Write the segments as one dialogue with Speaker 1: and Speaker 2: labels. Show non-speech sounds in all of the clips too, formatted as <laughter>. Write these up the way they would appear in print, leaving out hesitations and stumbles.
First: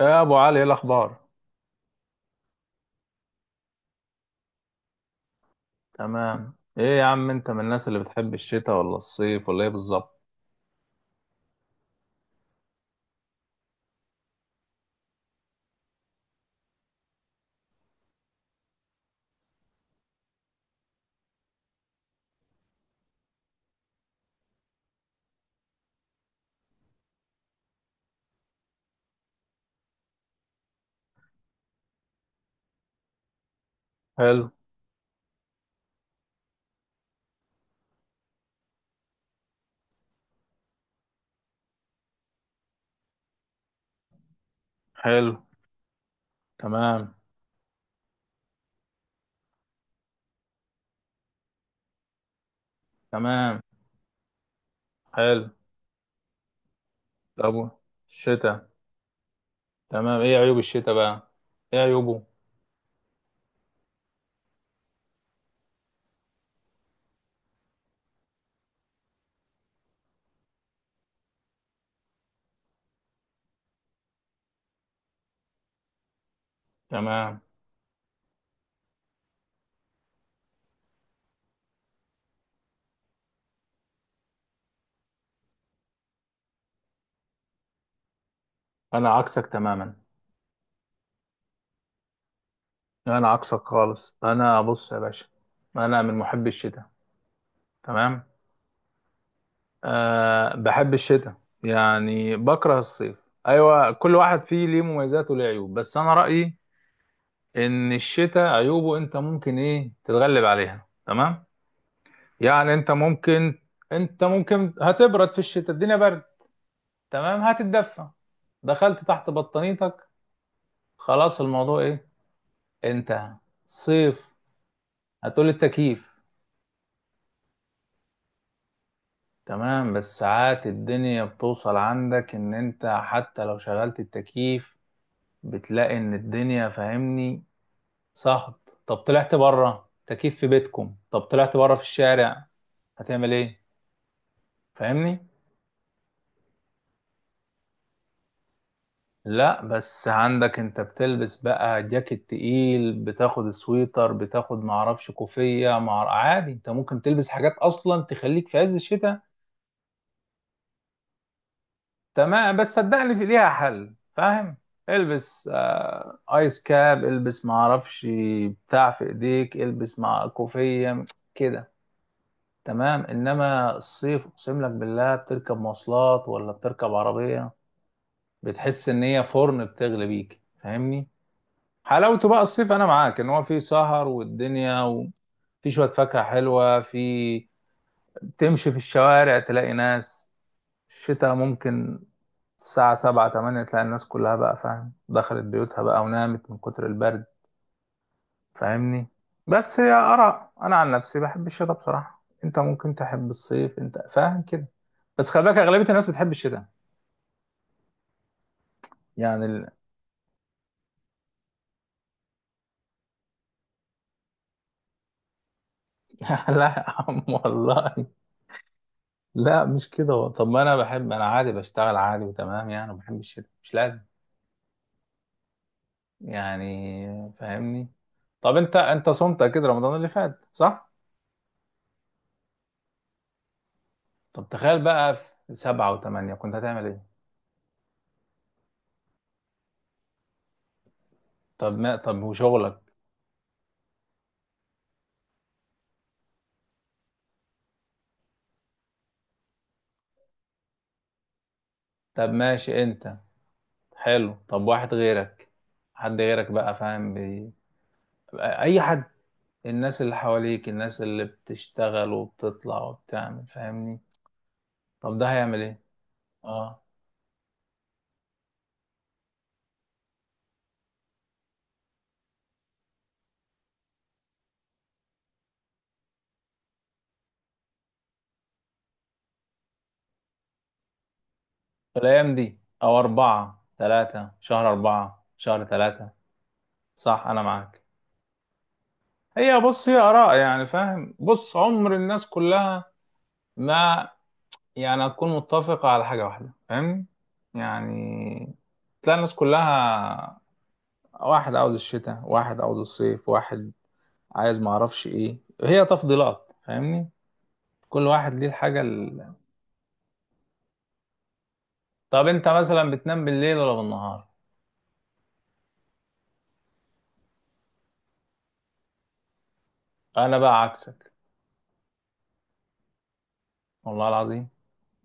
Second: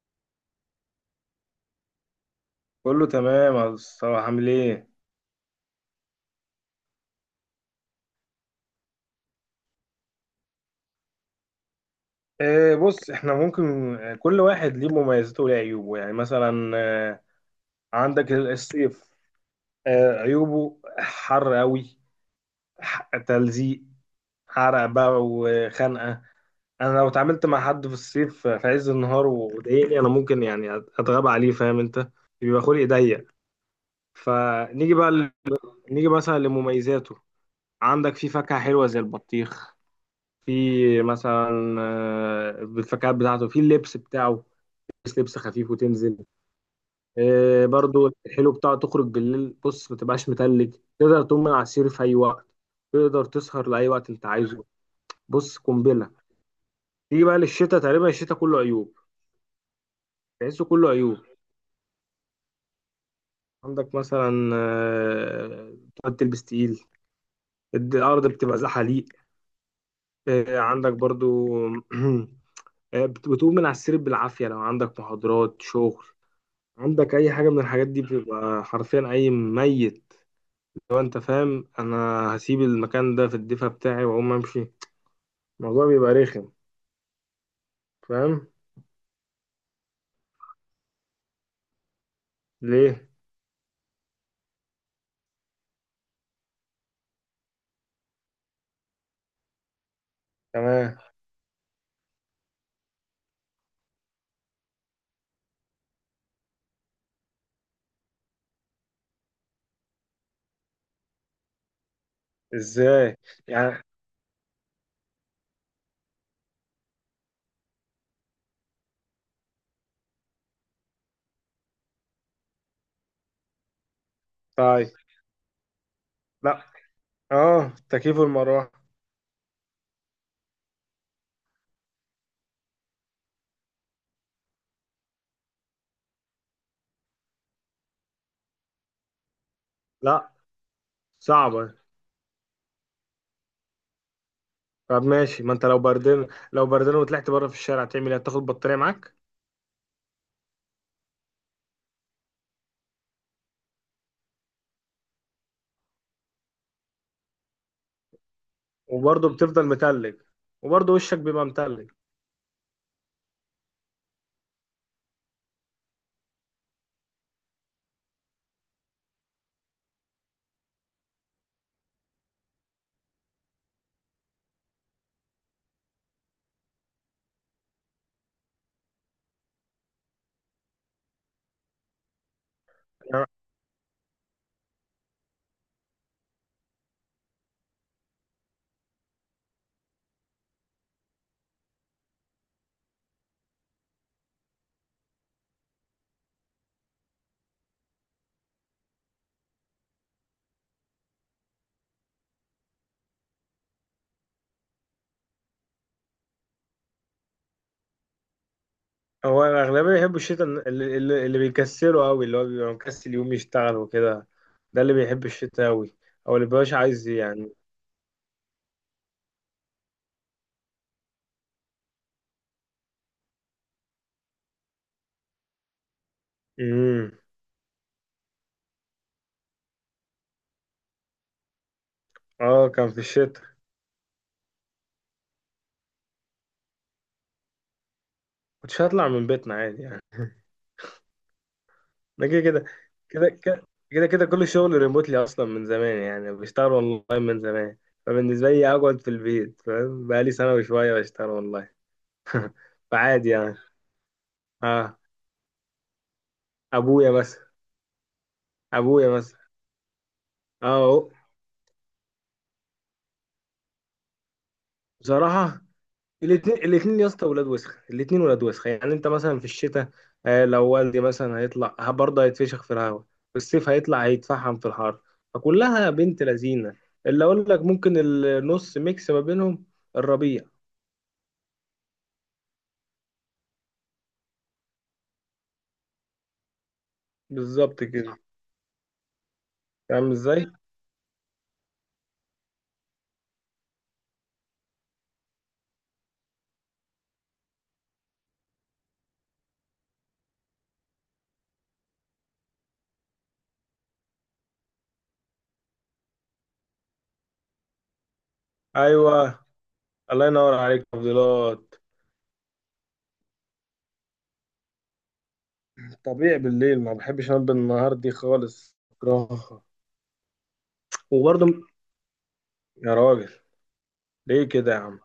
Speaker 1: يا ابو علي ايه الاخبار؟
Speaker 2: كله تمام يا مصطفى، عامل ايه؟
Speaker 1: تمام ايه يا عم، انت من الناس اللي بتحب الشتاء ولا الصيف ولا ايه بالظبط؟
Speaker 2: بص احنا ممكن، كل واحد ليه مميزاته وليه عيوبه، يعني مثلا. آه عندك الصيف، عيوبه حر قوي، تلزيق، حرق بقى وخنقة. انا لو اتعاملت مع حد في الصيف في عز النهار وضايقني، انا ممكن يعني اتغاب عليه، فاهم انت؟ بيبقى خلقي ضيق.
Speaker 1: حلو.
Speaker 2: فنيجي بقى ل... نيجي مثلا لمميزاته. عندك في فاكهة حلوة زي البطيخ، في مثلا، الفكات بتاعته في اللبس بتاعه، بس
Speaker 1: حلو.
Speaker 2: لبس خفيف وتنزل.
Speaker 1: تمام.
Speaker 2: برضو الحلو بتاعه تخرج بالليل، بص ما تبقاش متلج، تقدر تقوم من على السرير في اي وقت، تقدر
Speaker 1: تمام.
Speaker 2: تسهر لاي وقت انت عايزه.
Speaker 1: حلو.
Speaker 2: بص قنبله. تيجي بقى
Speaker 1: طب
Speaker 2: للشتاء، تقريبا الشتاء كله
Speaker 1: الشتاء،
Speaker 2: عيوب،
Speaker 1: تمام، ايه عيوب
Speaker 2: تحسه كله
Speaker 1: الشتاء
Speaker 2: عيوب.
Speaker 1: بقى؟ ايه عيوبه؟
Speaker 2: عندك مثلا، تقعد تلبس تقيل، الارض بتبقى زحاليق، عندك برضو <clears throat> بتقوم من على السرير بالعافيه لو عندك محاضرات، شغل، عندك اي
Speaker 1: تمام.
Speaker 2: حاجه من الحاجات دي، بتبقى حرفيا اي ميت، لو انت فاهم انا. هسيب المكان ده في الدفا بتاعي واقوم امشي، الموضوع بيبقى رخم، فاهم؟
Speaker 1: انا عكسك تماما،
Speaker 2: ليه؟
Speaker 1: انا عكسك خالص. انا بص يا باشا، انا من محبي الشتاء. تمام. أه بحب
Speaker 2: تمام.
Speaker 1: الشتاء، يعني بكره الصيف. ايوه، كل واحد فيه ليه مميزات وليه عيوب، بس انا رأيي ان الشتاء عيوبه انت ممكن ايه تتغلب عليها. تمام. يعني انت
Speaker 2: ازاي؟
Speaker 1: ممكن
Speaker 2: يعني.
Speaker 1: انت ممكن هتبرد في الشتاء، الدنيا برد. تمام، هتتدفى، دخلت تحت بطانيتك، خلاص الموضوع ايه، انتهى. صيف،
Speaker 2: طيب.
Speaker 1: هتقول التكييف.
Speaker 2: لا. اه، تكييف، المروحه.
Speaker 1: تمام، بس ساعات الدنيا بتوصل عندك ان انت حتى لو شغلت التكييف بتلاقي ان الدنيا فاهمني صهد. طب طلعت بره
Speaker 2: لا،
Speaker 1: تكييف في بيتكم، طب طلعت بره
Speaker 2: صعبه.
Speaker 1: في الشارع هتعمل ايه؟
Speaker 2: طب
Speaker 1: فاهمني.
Speaker 2: ماشي، ما انت لو بردان، لو بردان وطلعت بره في الشارع تعمل ايه، تاخد بطاريه معاك؟
Speaker 1: لا بس عندك انت بتلبس بقى جاكيت تقيل، بتاخد سويتر، بتاخد معرفش كوفية، مع عادي انت ممكن تلبس حاجات اصلا تخليك في عز الشتاء.
Speaker 2: وبرضه بتفضل متلج، وبرضه وشك بيبقى متلج.
Speaker 1: تمام، بس صدقني في ليها حل، فاهم؟ البس آه ايس كاب، البس معرفش بتاع في ايديك، البس مع كوفية، كده. تمام، انما الصيف اقسم لك بالله بتركب مواصلات ولا بتركب عربية بتحس ان هي فرن بتغلي بيك، فاهمني؟ حلاوته بقى الصيف انا معاك ان هو فيه سهر والدنيا، وفي شويه فاكهه حلوه، في تمشي في الشوارع تلاقي ناس. الشتاء ممكن الساعه سبعة تمانية تلاقي الناس كلها بقى فاهم دخلت بيوتها بقى ونامت من كتر البرد، فاهمني؟ بس هي اراء، انا عن نفسي بحب الشتاء بصراحه. انت ممكن تحب الصيف، انت فاهم كده، بس خلي بالك اغلبيه الناس بتحب الشتاء. يعني
Speaker 2: هو الأغلبية بيحبوا الشتاء، اللي بيكسله أوي، اللي هو بيبقى مكسل يقوم يشتغل وكده، ده اللي بيحب الشتاء أوي،
Speaker 1: <laughs>
Speaker 2: أو
Speaker 1: يا
Speaker 2: اللي
Speaker 1: لا
Speaker 2: مبيبقاش
Speaker 1: يا
Speaker 2: عايز
Speaker 1: عم
Speaker 2: يعني.
Speaker 1: والله. لا مش كده طب ما انا بحب، انا عادي بشتغل عادي وتمام يعني وبحب الشتاء، مش لازم
Speaker 2: امم.
Speaker 1: يعني، فاهمني؟ طب انت صمت اكيد رمضان اللي فات صح؟
Speaker 2: اه كان في الشتاء.
Speaker 1: طب تخيل بقى، في سبعة وثمانية كنت هتعمل ايه؟
Speaker 2: كنتش هطلع من بيتنا عادي يعني.
Speaker 1: طب ما طب
Speaker 2: ده كده،
Speaker 1: وشغلك؟
Speaker 2: كده كده كده كده كل الشغل ريموتلي أصلا من زمان، يعني بشتغل أونلاين من زمان، فبالنسبة لي أقعد في البيت، فاهم؟ بقالي سنة وشوية بشتغل أونلاين،
Speaker 1: طب ماشي انت.
Speaker 2: فعادي يعني.
Speaker 1: حلو، طب واحد
Speaker 2: اه.
Speaker 1: غيرك، حد غيرك بقى
Speaker 2: أبويا
Speaker 1: فاهم
Speaker 2: مثلا.
Speaker 1: اي حد،
Speaker 2: أبويا مثلا.
Speaker 1: الناس اللي
Speaker 2: اه
Speaker 1: حواليك، الناس
Speaker 2: أهو.
Speaker 1: اللي بتشتغل وبتطلع وبتعمل فاهمني. طب ده هيعمل
Speaker 2: بصراحة،
Speaker 1: ايه؟
Speaker 2: الاثنين
Speaker 1: اه،
Speaker 2: الاثنين يا اسطى ولاد وسخه، الاثنين ولاد وسخه، يعني انت مثلا في الشتاء، لو والدي مثلا هيطلع برضه هيتفشخ في الهواء، في الصيف هيطلع هيتفحم في الحر، فكلها بنت لذينه. اللي اقول لك، ممكن النص، ميكس ما بينهم، الربيع.
Speaker 1: الأيام دي أو أربعة تلاتة، شهر أربعة شهر تلاتة، صح، أنا معاك.
Speaker 2: بالظبط كده.
Speaker 1: هي بص هي
Speaker 2: فاهم
Speaker 1: آراء
Speaker 2: ازاي؟
Speaker 1: يعني، فاهم؟ بص عمر الناس كلها ما يعني هتكون متفقة على حاجة واحدة، فاهم يعني؟ تلاقي الناس كلها، واحد عاوز الشتاء، واحد عاوز الصيف، واحد عايز معرفش إيه، هي تفضيلات فاهمني. كل واحد ليه الحاجة
Speaker 2: ايوه. الله ينور عليك، تفضيلات.
Speaker 1: طب أنت مثلا بتنام بالليل ولا بالنهار؟
Speaker 2: طبيعي بالليل، ما بحبش انام بالنهار دي خالص، بكرهها.
Speaker 1: أنا بقى عكسك،
Speaker 2: وبرضه. يا راجل،
Speaker 1: والله
Speaker 2: ليه
Speaker 1: العظيم.
Speaker 2: كده يا عم؟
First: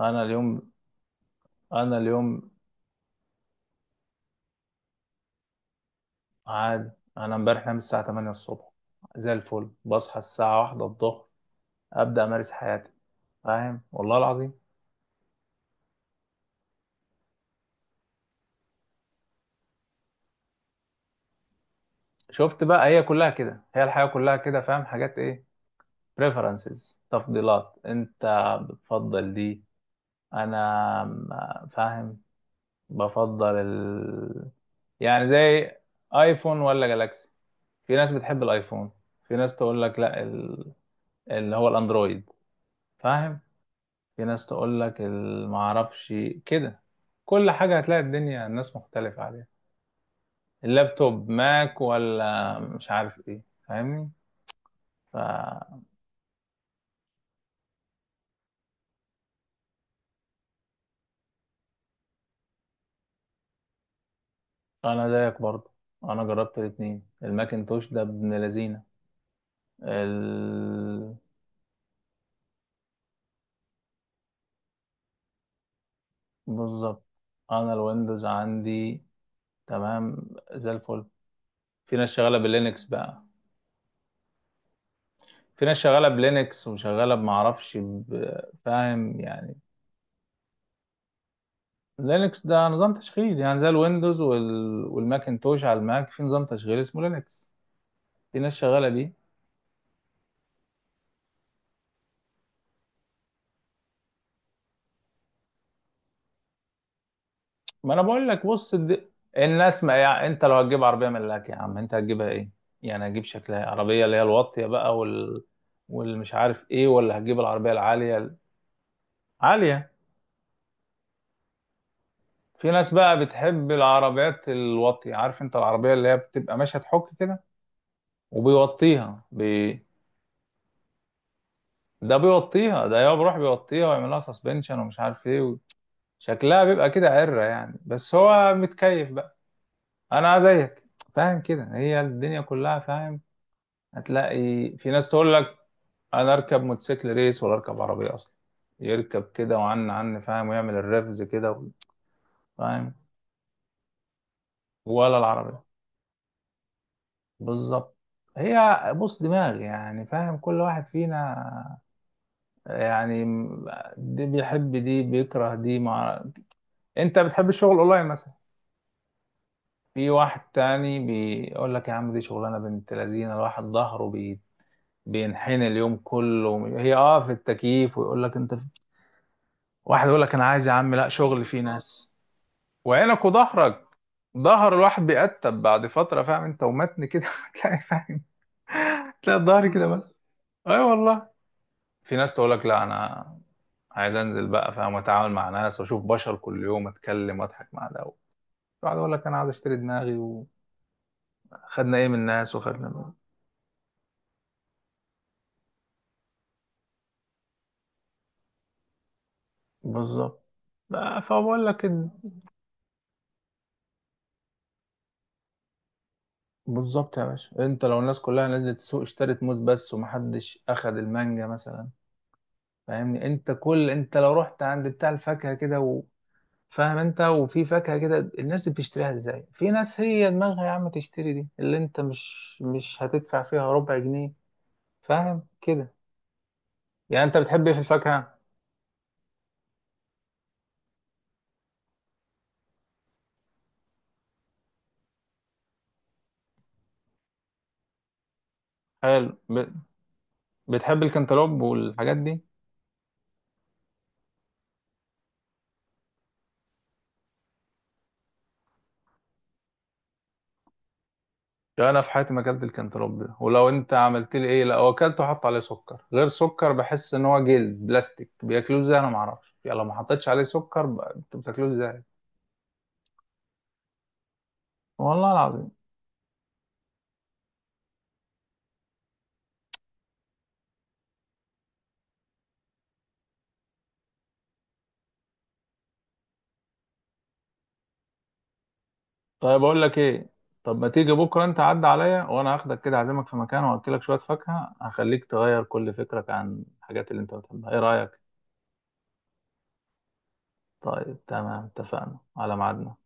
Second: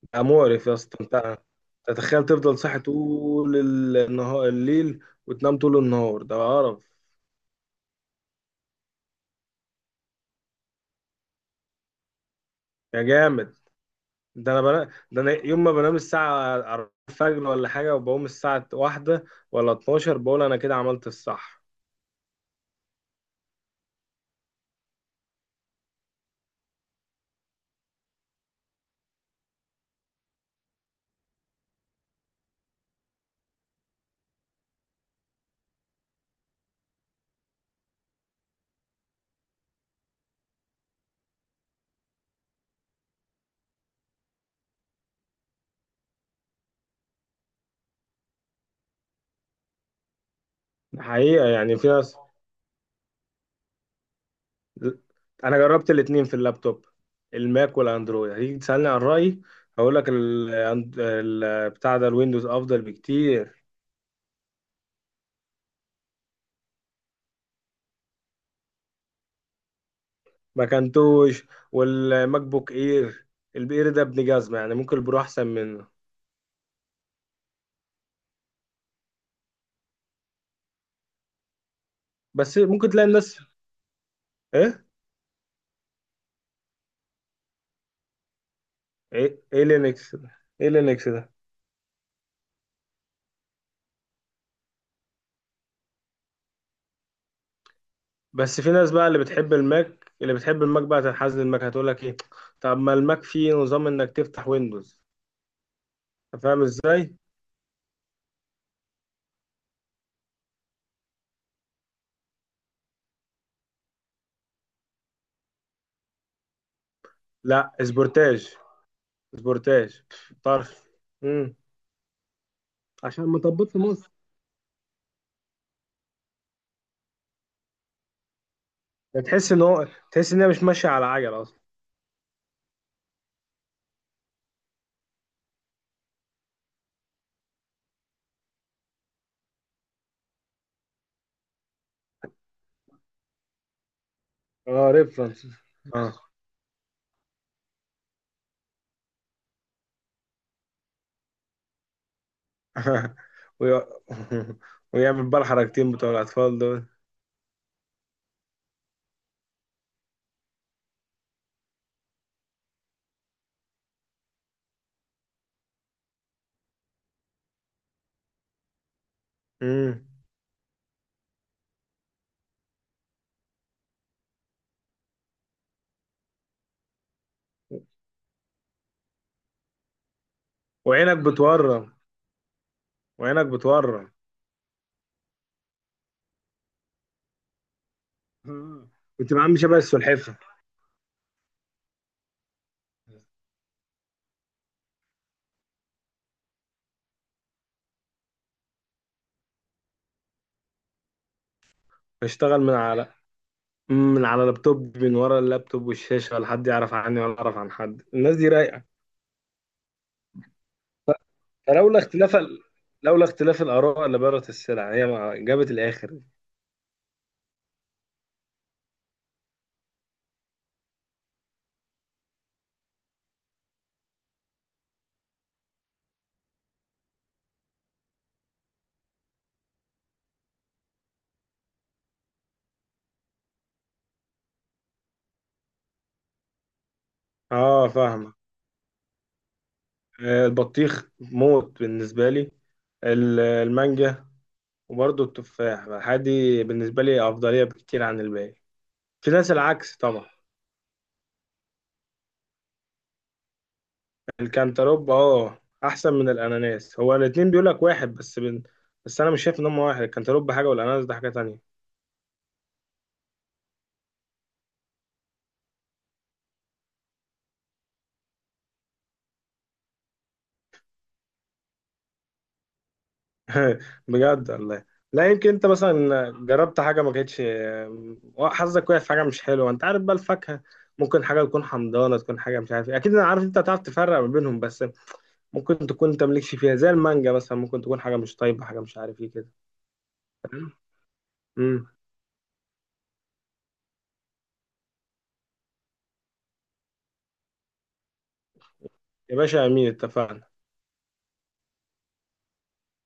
Speaker 1: أنا
Speaker 2: مقرف
Speaker 1: اليوم
Speaker 2: يا اسطى انت.
Speaker 1: أنا
Speaker 2: تتخيل
Speaker 1: اليوم
Speaker 2: تفضل صاحي طول النهار الليل وتنام طول النهار، ده قرف.
Speaker 1: عادي، انا امبارح نام الساعه 8 الصبح، زي الفل بصحى الساعه 1 الظهر، ابدا امارس حياتي
Speaker 2: يا جامد.
Speaker 1: فاهم، والله العظيم.
Speaker 2: ده انا يوم ما بنام الساعة 4 الفجر ولا حاجة وبقوم الساعة واحدة ولا 12 بقول انا كده عملت الصح.
Speaker 1: شفت بقى؟ هي كلها كده، هي الحياه كلها كده، فاهم؟ حاجات ايه، preferences، تفضيلات، انت بتفضل دي، انا فاهم، بفضل يعني زي ايفون ولا جالاكسي، في ناس بتحب الايفون، في ناس تقول لك لا اللي هو الاندرويد، فاهم؟ في ناس تقول لك المعرفش كده. كل حاجة هتلاقي الدنيا الناس مختلفة عليها.
Speaker 2: ده
Speaker 1: اللابتوب
Speaker 2: حقيقة، يعني
Speaker 1: ماك
Speaker 2: في ناس.
Speaker 1: ولا مش عارف ايه، فاهمني؟
Speaker 2: انا
Speaker 1: فأنا
Speaker 2: جربت الاتنين في اللابتوب، الماك والاندرويد، هتيجي تسألني عن رأيي، هقول لك بتاع ده، الويندوز افضل بكتير.
Speaker 1: زيك برضه، أنا جربت الاتنين، الماكنتوش ده ابن لذينة ال...
Speaker 2: مكنتوش والماك بوك اير، الاير ده ابن جزمه، يعني ممكن البرو احسن منه.
Speaker 1: بالظبط. أنا الويندوز عندي، تمام، زي الفل. في ناس شغالة
Speaker 2: بس
Speaker 1: باللينكس
Speaker 2: ممكن تلاقي
Speaker 1: بقى،
Speaker 2: الناس. ايه؟
Speaker 1: في ناس شغالة بلينكس وشغالة بمعرفش فاهم يعني.
Speaker 2: ايه لينكس ده؟ ايه لينكس ده؟
Speaker 1: لينكس ده نظام تشغيل، يعني زي الويندوز والماكنتوش على الماك، في نظام تشغيل اسمه لينكس، في ناس
Speaker 2: بس في
Speaker 1: شغاله
Speaker 2: ناس بقى
Speaker 1: بيه.
Speaker 2: اللي بتحب الماك بقى تنحاز للماك، هتقول لك ايه؟ طب ما الماك فيه نظام انك تفتح ويندوز، أنت فاهم ازاي.
Speaker 1: ما انا بقول لك بص الناس ما يعني انت لو هتجيب عربيه ملاك يا عم انت هتجيبها ايه؟ يعني هتجيب شكلها إيه؟ عربيه اللي هي الواطيه بقى والمش عارف ايه، ولا هتجيب
Speaker 2: لا،
Speaker 1: العربيه العاليه؟
Speaker 2: سبورتاج،
Speaker 1: عاليه.
Speaker 2: سبورتاج، طرف. امم.
Speaker 1: في ناس بقى
Speaker 2: عشان ما
Speaker 1: بتحب
Speaker 2: طبطش في مصر.
Speaker 1: العربيات الواطيه، عارف، انت العربيه اللي هي بتبقى ماشيه تحك كده، وبيوطيها
Speaker 2: تحس ان هي مش ماشيه على عجل اصلا.
Speaker 1: ده بيوطيها، ده يا بيروح بيوطيها ويعمل لها سسبنشن ومش عارف ايه، شكلها بيبقى كده عرة يعني، بس هو متكيف بقى. انا زيك فاهم كده. هي الدنيا كلها فاهم، هتلاقي في
Speaker 2: اه،
Speaker 1: ناس تقول
Speaker 2: ريفرنس.
Speaker 1: لك انا اركب موتوسيكل ريس ولا اركب عربية اصلا، يركب كده وعن فاهم، ويعمل الرفز كده فاهم،
Speaker 2: <laughs> وي- <laughs>
Speaker 1: ولا
Speaker 2: ويعمل بقى
Speaker 1: العربية.
Speaker 2: الحركتين بتوع الأطفال دول.
Speaker 1: بالظبط. هي بص دماغ يعني، فاهم؟ كل واحد فينا يعني، دي بيحب، دي بيكره، دي انت بتحب الشغل اونلاين مثلا،
Speaker 2: مم.
Speaker 1: في واحد تاني بيقول لك يا عم دي شغلانه بنت لذينه، الواحد ظهره بينحني اليوم كله، هي اه في التكييف، ويقول لك انت في واحد يقول لك انا عايز يا عم لا
Speaker 2: وعينك
Speaker 1: شغل فيه اه
Speaker 2: بتورم.
Speaker 1: ناس، وعينك
Speaker 2: وعينك
Speaker 1: وظهرك،
Speaker 2: بتورم.
Speaker 1: ظهر الواحد بيقتب بعد فتره، فاهم انت؟ ومتن كده <laughs> هتلاقي فاهم،
Speaker 2: آه. كنت
Speaker 1: هتلاقي
Speaker 2: بعمل
Speaker 1: الظهر
Speaker 2: شبه
Speaker 1: كده بس.
Speaker 2: السلحفة.
Speaker 1: اي والله. في ناس تقول لك لا انا عايز انزل بقى فاهم واتعامل مع ناس واشوف بشر كل يوم، اتكلم واضحك مع ده، واحد يقول لك انا عايز اشتري دماغي، وخدنا ايه من الناس،
Speaker 2: بشتغل من
Speaker 1: وخدنا من،
Speaker 2: على من على لابتوب، من ورا اللابتوب والشاشة، ولا حد يعرف عني ولا أعرف عن حد، الناس دي رايقة.
Speaker 1: بالظبط. آه، فبقول لك
Speaker 2: فلولا اختلاف ال... لولا اختلاف الآراء لبارت السلع، هي ما- جابت الآخر.
Speaker 1: بالظبط يا باشا، انت لو الناس كلها نزلت السوق اشترت موز بس، ومحدش اخد المانجا مثلا، فاهمني؟ انت كل انت لو رحت عند بتاع الفاكهه كده فاهم انت، وفي فاكهه كده الناس دي بتشتريها ازاي، في ناس هي دماغها يا عم تشتري دي اللي انت مش هتدفع فيها ربع جنيه، فاهم كده؟ يعني انت بتحب ايه في
Speaker 2: اه، فاهمة.
Speaker 1: الفاكهه؟
Speaker 2: البطيخ موت بالنسبة لي، المانجا، وبرضه التفاح الحادي، بالنسبة لي أفضلية بكتير عن الباقي.
Speaker 1: حلو
Speaker 2: في ناس العكس طبعا.
Speaker 1: بتحب الكنتالوب والحاجات دي؟
Speaker 2: الكنتالوب اه، أحسن من الأناناس، هو الاتنين بيقولك واحد، بس أنا مش شايف إن هما واحد، الكنتالوب حاجة والأناناس ده حاجة تانية.
Speaker 1: انا في حياتي ما اكلت الكنتالوب ده، ولو انت عملت لي ايه، لو اكلته حط عليه سكر غير سكر، بحس ان هو جلد بلاستيك، بياكلوه ازاي، انا ما اعرفش يعني. لو ما حطيتش عليه سكر انت بتاكلوه ازاي؟
Speaker 2: <laughs> بجد والله. لا
Speaker 1: والله
Speaker 2: يمكن أنت
Speaker 1: العظيم.
Speaker 2: مثلا جربت حاجة ما كانتش، حظك وقع في حاجة مش حلوة، أنت عارف بقى الفاكهة ممكن حاجة تكون حمضانة، تكون حاجة مش عارف إيه. أكيد أنا عارف أنت هتعرف تفرق ما بينهم، بس ممكن تكون أنت مالكش فيها زي المانجا مثلا، ممكن تكون حاجة مش طيبة، حاجة مش عارف إيه كده.
Speaker 1: طيب اقول لك ايه، طب ما تيجي بكره انت عدى
Speaker 2: مم.
Speaker 1: عليا، وانا هاخدك كده اعزمك في مكان واكلك شويه فاكهه، هخليك تغير كل فكرك عن الحاجات اللي انت بتحبها، ايه رايك؟
Speaker 2: يا باشا امين، اتفقنا.
Speaker 1: طيب تمام، اتفقنا على ميعادنا.